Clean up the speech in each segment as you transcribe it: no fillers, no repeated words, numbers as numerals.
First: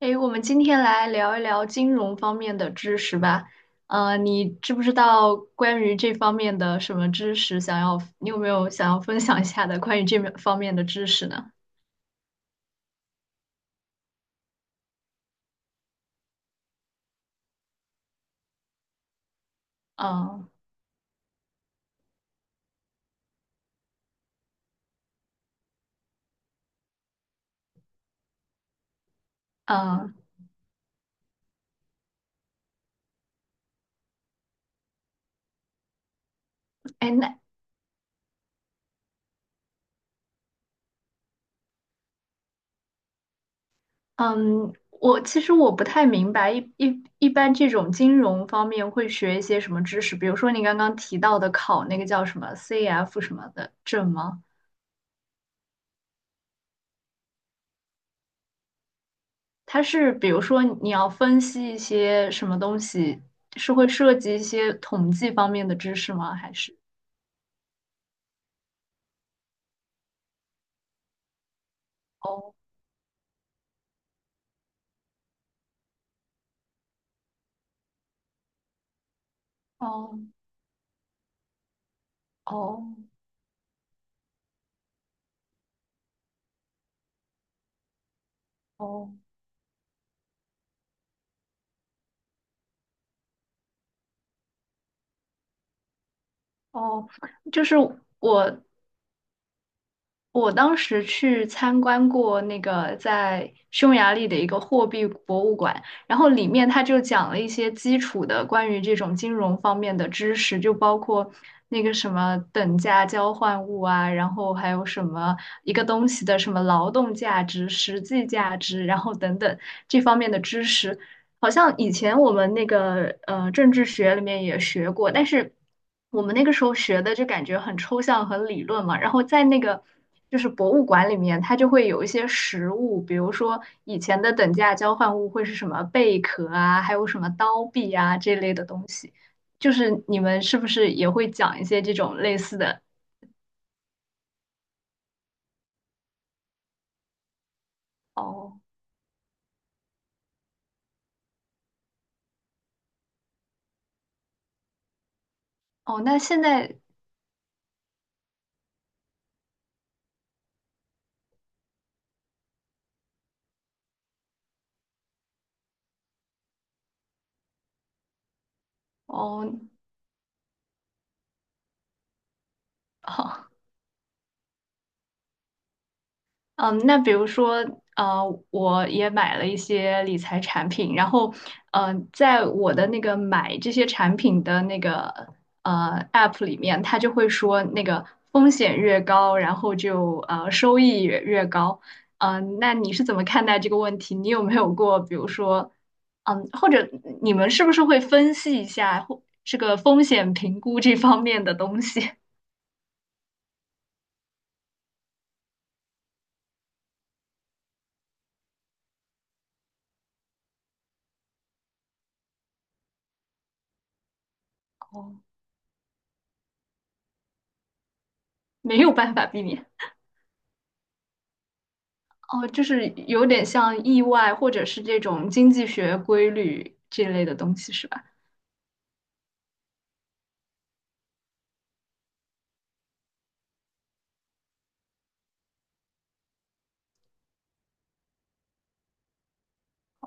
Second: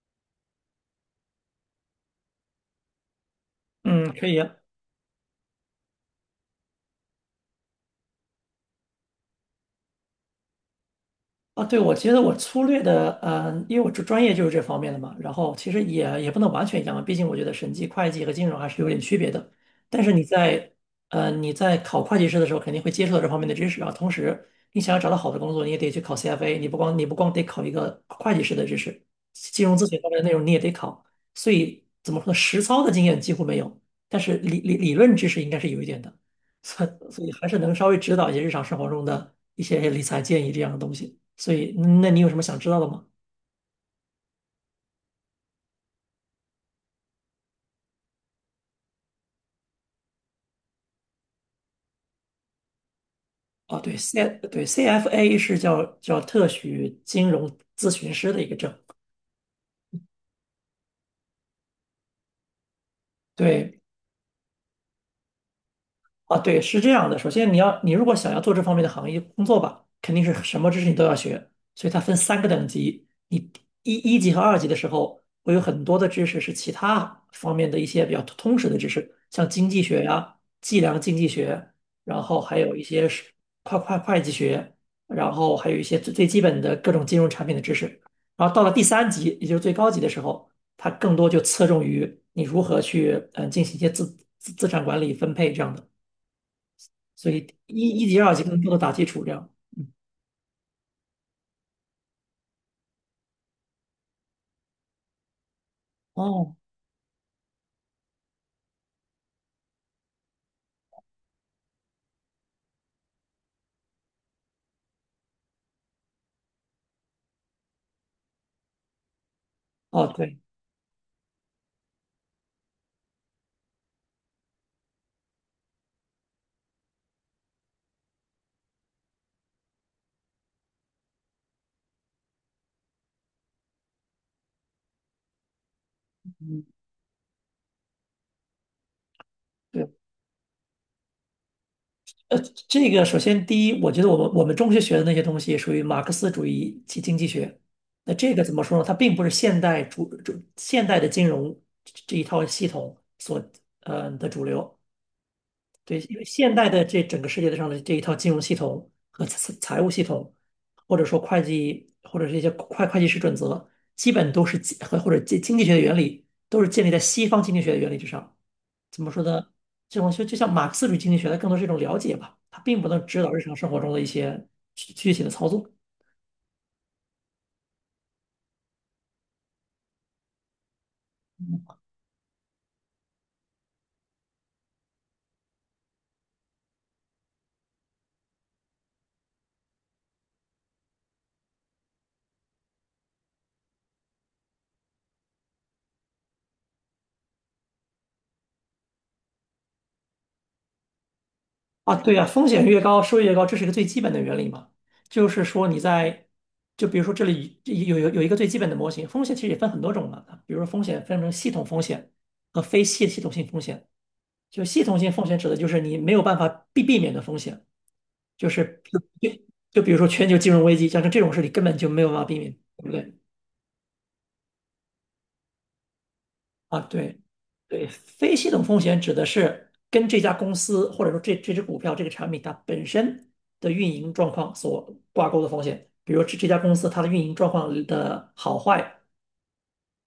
诶，我们今天来聊一聊金融方面的知识吧。嗯，嗯，可以你啊。知不知道关于这方面的什么知识？你有没有想要分享一下的关于这面方面的知识呢？啊对，我觉得我粗略的，因为我专业就是这方面的嘛，然后其实也不能完全一样嘛，毕竟我觉得审计、会计和金融还是有点区别的。但是嗯你在考会计师的时候，肯定会接触到这方面的知识啊。同时，你想要找到好的工作，你也得去考 CFA，你不光得考一个会计师的知识，金融咨询方嗯，面的内容你也得考。所以怎么说呢，实操的经验几乎没有，但是理论知识应该是有一点的。所哎，所以那还是能稍微指导一些日常生活中的一些理财建议这样的东西。所以，那你有什么想知道的吗？嗯，我其实我不太明白，一般这种金融方面会学一些什么知识？比如说你刚刚提到的考那个叫什么 CF 什么的哦，对证吗？对 CFA 是叫特许金融咨询师的一个证，它是比如说你要分析一些什么东西，是对，会涉及一些统计方面的知识吗？啊，还对，是？是这样的。首先，你如果想要做这方面的行业工作吧，肯定是什么知识你都要学。所以它分三个等哦级，你一级和二级的时候，会有很多的知识是其他方面的一些比较通识的知识，像经济学呀、哦计量经济学，然后还有一些是哦会计学，然后还有一些最基本的各种金融产品的知识。然后到了第三哦级，也就是最高级的时候，它更多就侧重于你如何去进行一些资产管理分配这样的。哦，所以就是一级、二级更我多的打基础这样。嗯，我当时去参观过那个在匈牙利的一个货币博物馆，然后里哦面他就讲了一些基础的关于这种金融方面的知识，就包括那个什么等价交换物啊，然后还有什么一个东西的什么劳动价值、实际价值，然后等等这哦，方面对，的知识，好像以前我们那个政治学里面也学过，但是。我们那个时候学的就感觉很抽象、很理论嘛。然后在那个就是博物馆里面，它就会有一些实物，比如说以前的等价交换物会是什么贝壳嗯啊，还有什么刀币啊这类的东西。就对，是你们是不是也会讲一些这种呃，类似的？这个首先第一，我觉得我们中学学的那些东西属于马克思主义及经济学，那这个怎哦么说呢？它并不是现代的金融这一套系统所的主流，对，哦，因那为现现代在的这整个世界上的这一套金融系统和财务系统，或者说会计，或者是一些会计师准则，基本都是或者经济学的原理，都是建立在西方经济学的原理之上。怎么说呢？哦。这种就像马克思主义经济学，它更多是一种了解吧，它并不能指导日常 生活中的一些具体的操作。嗯，那比如说，我也买了一些理财产品，然后，在我的那个买这些产品的那个App 里面，它就会说那个风险越高，然后就收益也越高。那你是怎么看待这个问题？你有没有过，比如说，或者你们是不是会分析一下或这个风险评估这方面的东啊，西？对呀，风险越高，收益越高，这是一个最基本的原理嘛。就是说就比如说这里有一个最基本的模型，风险其实也分很多种嘛。比如说风险分成系统风险和非系统性风险。就系统性哦，风险指的就是你没有办法避免的风险，就没是有办法就就避免。就比如说全球金融危机，像这种事你根本就没有办法避哦，免，就对是不对？有点像意外，或者是这种经济学规律啊，这对，类的东西，对，是吧？非系统风险指的是跟这家公司或者说这只股票这个产品它本身的运营状况所挂钩的风险，比如这家公司它的运营状况的好坏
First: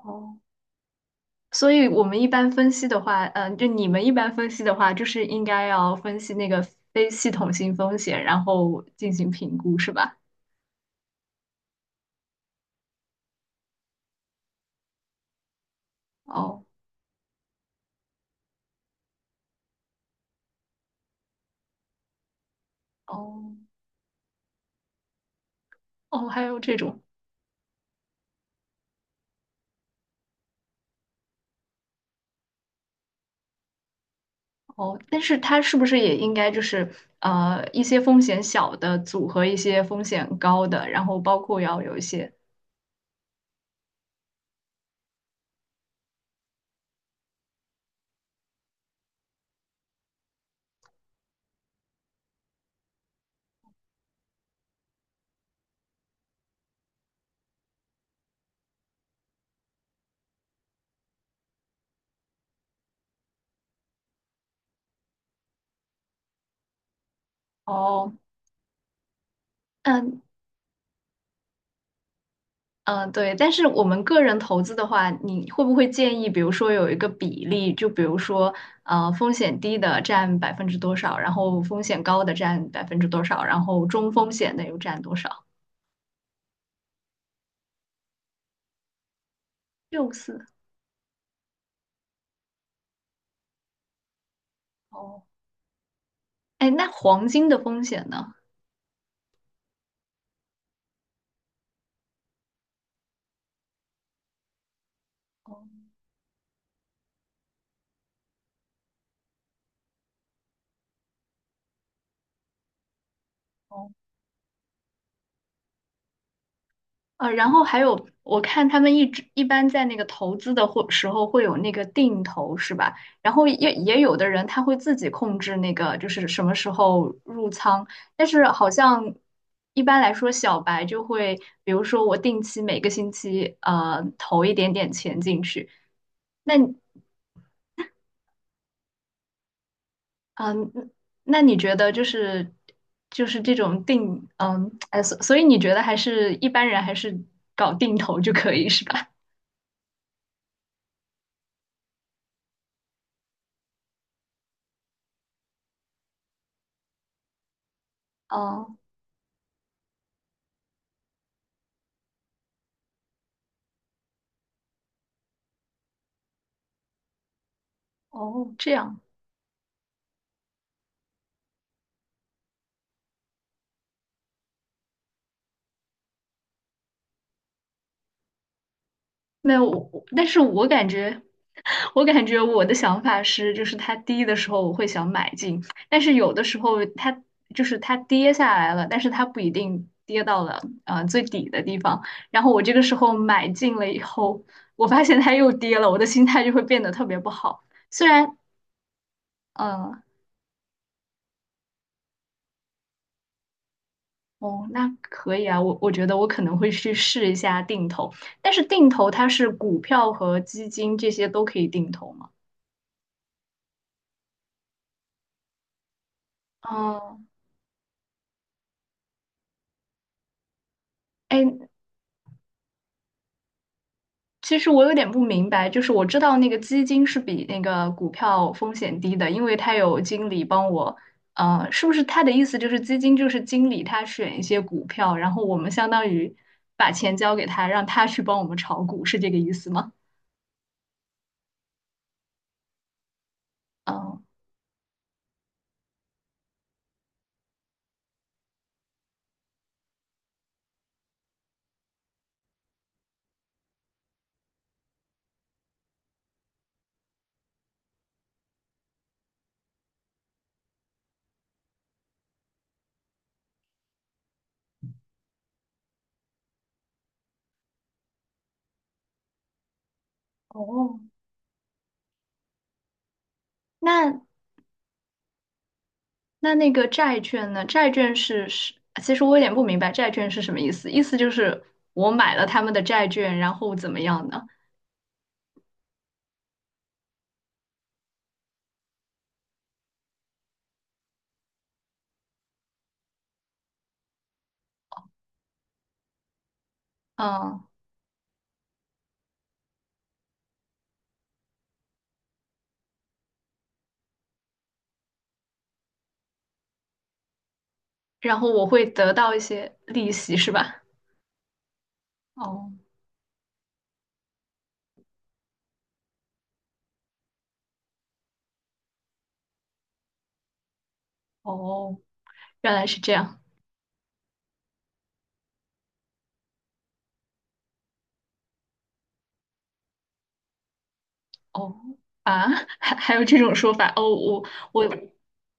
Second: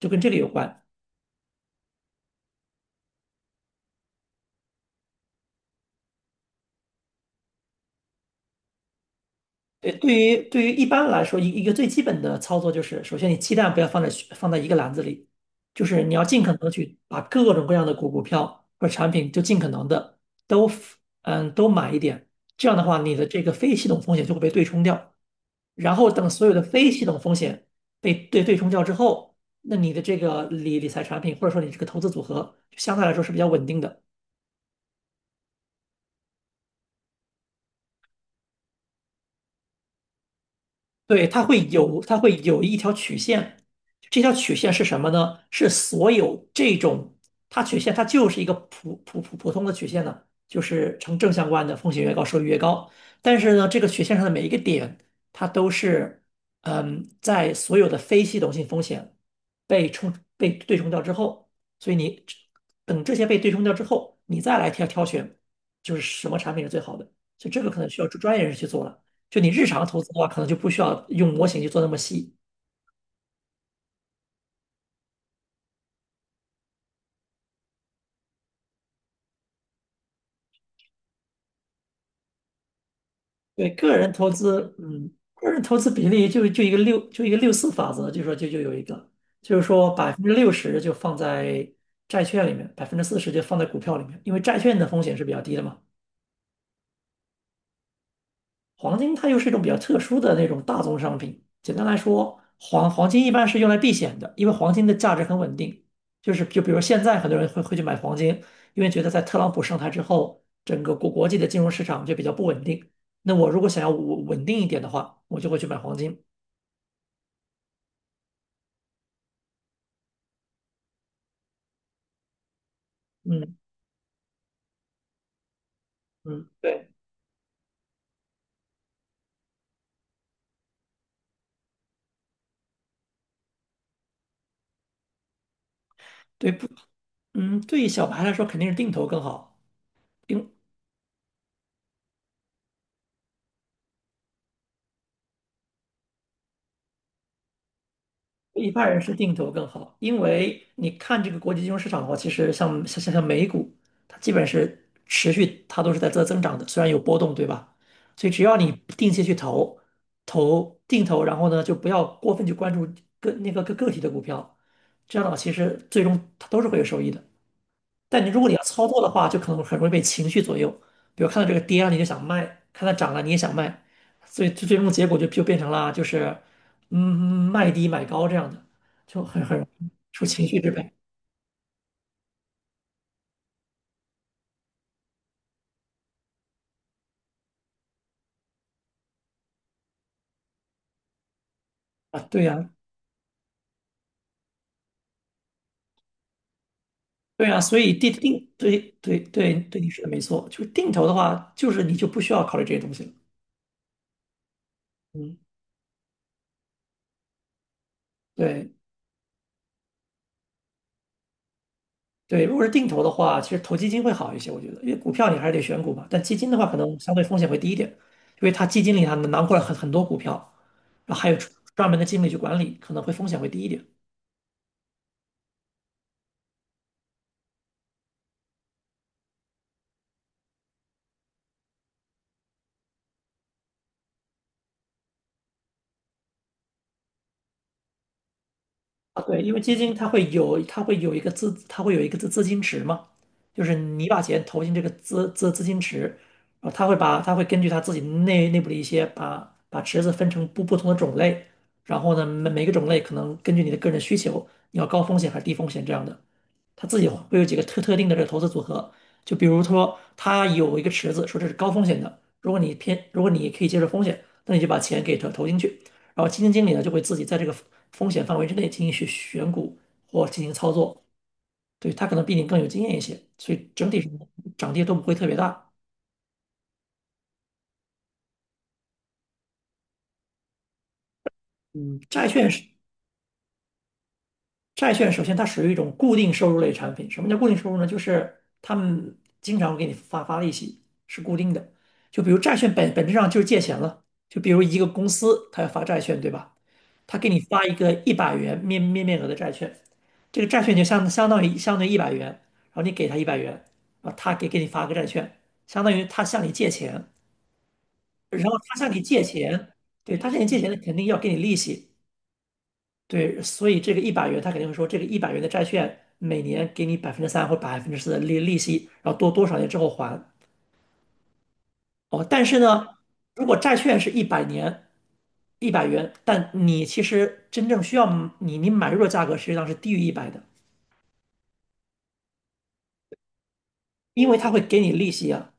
就跟这个有关。所以我们一般分析的话，就你们一般分析的话，就是应该要分析那个非系统性风险，然后进行评估，对，是对吧？于对于一般来说，一个最基本的操作就是，首先你鸡蛋不要放在一个篮子里，就是你要尽可能哦，的去把各种各样的股票或者产品就尽可能的都都买一点，这样的话你的这个哦，非系统风险就会被对冲掉。然后哦，等还所有有的这非种，系统风险被对冲掉之后，那你的这个理财产品或者说你这个投资组合，相对来说是比较稳定的。哦，但是它是不是也应该就是一些风险小的组合一些风险高的，然后对，包括要有一它些，会有一条曲线，这条曲线是什么呢？是所有这种，它曲线它就是一个普通的曲线呢，就是呈正相关的，风险越高收益越高。但是呢，这个曲线上的每一个点，它都是，在所有的非系统性风险被冲被对冲掉之后，所以你等这些被对冲掉之后，你再来挑选，就是什么产品是最好的，所以这个可能需要哦，专业人士去做了。就你日常投资的嗯、话，可能就不需要用模型去做那么细。嗯，对，但是我们个人投资的话，你会不会建议，比如说有一个比例，就比如说，风险低的占百分之多少，然后风险高的占百分之多少，然对，后个中人投风险的资，又占多少？个人投资比例就一个六，就一个六四法则，就说就就有一个，就是说百六分之四六十就放在债券里面，40%就放在股票里面，因为债券的风险哦，是比较低的嘛。哎，那黄金的风险呢？黄金它又是一种比较特殊的那种大宗商品。简单来说，黄金一般是用来避险的，因为黄金的价值很稳定。就是就比如现在很多人会去买黄金，因为觉得在特朗普上台之后，整个国际的金融市场就比较不稳定。那我如果想要哦，稳定一点的话，我就会去买黄金。然后还有，我看他们一直一般在那个投资的或时候会有那个定投，是吧？然后嗯也有的人他会自己控制那个，就是什嗯，么时对候入仓。但是好像一般来说，小白就会，比如说我定期每个星期投一点点钱进去。对那不，对于小白来说肯定是定投更好。定嗯、呃那你觉得就是这种哎，所以你觉得还是一般人还是搞定投就可以一是般人吧？是定投更好，因为你看这个国际金融市场的话，其实像美股，它基本是持续，它都是在增长的，虽然有波动，对吧？所 以只要你哦定期去投，定投，然后呢，就不要过分去关注个那个个个体的股票，这样的话，其实最终它都是会有收益的。但你如果你哦，要这操作样。的话，就可能很容易被情绪左右。比如看到这个跌了，你就想卖；看到涨了，你也想卖。所以最终的结果就变成了就是，嗯，卖低买高这样的，就很没很容有，易受但是情绪我支感配觉，我感觉我的想法是，就是它低的时候我会想买进，但是有的时候它就是它跌下来了，但是它不一定跌到了最底的地方，啊。对然后我呀，这个时候买进了以后，我发现它又跌了，我的心态就会变得特别不对呀，好。所以虽然，对对对对，你说嗯、的没错，就是定投的话，就是你就不需要考虑这些东西了。哦，那可嗯，以啊，我觉得我可能会去试一下定投，但是对。定投它是股票和基金这些都可以定投吗？对，如果是定投的话，其实投基金会好一些，我觉得，因为股票你还是得选股嘛，但基金的话可能相哦，对风险会低一点，因为它基金里它能囊括了很多股票，然后还有专哎，专门的经理去管理，可能会风险会低一点其实我有点不明白，就是我知道那个基金是比那个股票风险低的，因为它有经理帮我，是不是他的意思就是基金就是经理他选一些股票，然后我们相当于把钱交给他，让他去帮我们炒股，是啊。这个对，意因为思基吗？金它会有一个资金池嘛，就是你把嗯，钱投进这个资金池，然后它会根据它自己内部的一些把池子分成不同的种类，然后呢每个种类可能根据你的个人需求，你要高风险还是低风险这样的。他自己会有几个特定的这个投资组合，就比如说他有一个池子，说这是高风险的，如果你可以接受风险，那你就把钱给投进去，然后基金经理呢就会自己在这个风险范围之内进行选股或进行操哦，作，对，他可能比你更有经验一些，所以整体上那涨跌都不会特别大。那个债券呢？债券是是，其实我有点不明白债券是什么意思，意思就是嗯，我买了他们的债券，然后怎么样呢？债券首先它属于一种固定收入类产品。什么叫固定收入呢？就是他们经常会给你发利息，是固定的。就比如债券本质上就是借钱了。就比如一个公司，它要发债券，对吧？它给你发嗯，一个一百元面额的债券，这个债券就相当于一百元，然后你给他一百元，啊，他给你发个债券，相当于他向你借钱，然然后后我他会向你得借到一钱，些利对，他息，向你是借钱，他吧？肯定要给你利息。哦对，所以这个一百元，他肯定会说，这个一百元的债券每年给你3%或百分之四的利息，然后多少年之后还。哦，哦，但是原来呢，是这样。如果债券是100年，一百元，但你其实真正需要你买入的价格实际上是低于一百的，哦啊，还有这种说法哦，因为我它会给我你利息啊，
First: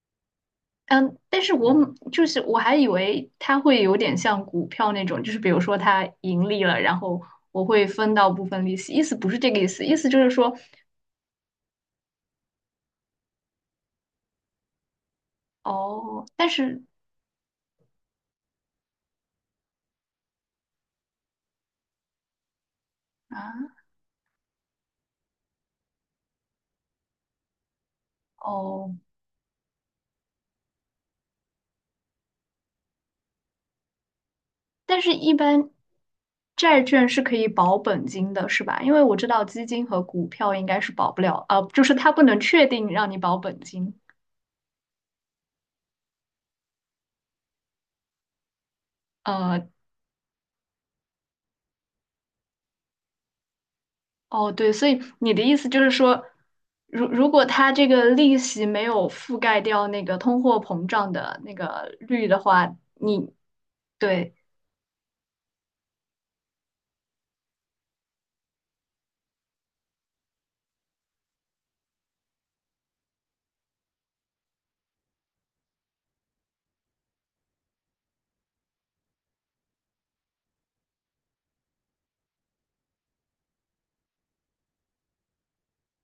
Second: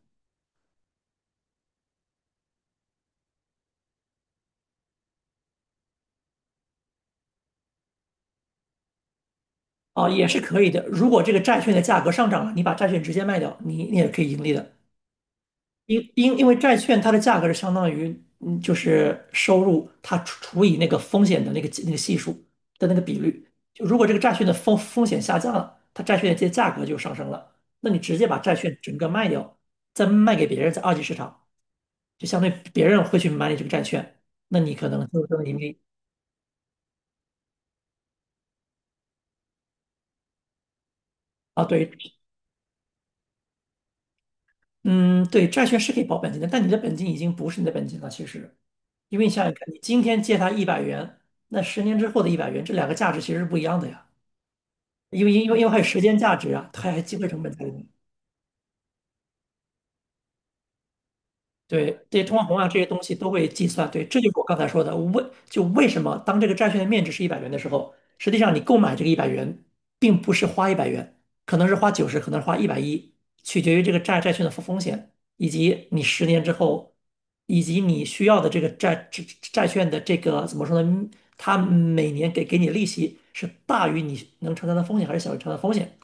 嗯，但是我就是我还以为它会有点像股票那种，就是比如说它盈利了，然后我会分到部分利息，意思不是这个意思，意哦，思就也是是说可以的。如果这个债券的价格上涨了，你把债券直接卖掉，你也可以盈利的。因哦，因因为债券它的价格是相当于，就是收入它除以那个风险的那个系数的那个比率。啊就如果这个债券的风险下降了，它债券的这价格就上升了。那你直接把债券哦，整个卖掉，再卖给别人，在二级市场，就相对别人会去买你这个债券，那你可但能是就一能盈般利债券是可以保本金的，是吧？因为我知道基金和股票应该是保不了，啊。就对，是它不能确定让你保本金。嗯，对，债券是可以保本金的，但你的本金已经不是你的本金了，其实，因为你想想呃，看，你今天借他一百元，那十年之后的一百元，这两个价值其实是不一样的呀。哦，对，所以因为你的因意为因为思还就有是时间说，价值啊，还有如机会如成果本在里它面。这个利息没有覆盖掉那个通货膨胀的那个对这些率通的货膨胀话，这些东西都你会计算。对，这就对，是我刚才说的，为什么当这个债券的面值是一百元的时候，实际上你购买这个一百元，并不是花一百元，可能是花90，可能是花110，取决于这个债券的风险，以及你十年之后，以及你需要的这个债券的这个怎么说呢？它每年给你利息是大于你能承担的风险，还是小于承担的风险？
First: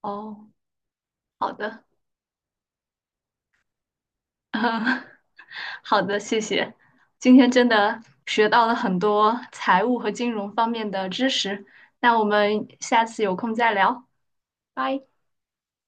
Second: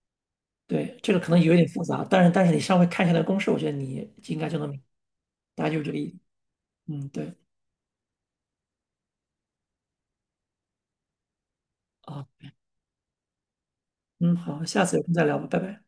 哦，对，这个可能好有一点复的，杂，但是你稍微看一下那个公式，我觉得你应该 就能明白，嗯大家就这个好意思。的，谢谢，嗯，对，今天真的学到了很多财务和金融方面的知识，那啊，我们下次有空再聊，嗯，好，下次有拜。空再聊吧，拜拜。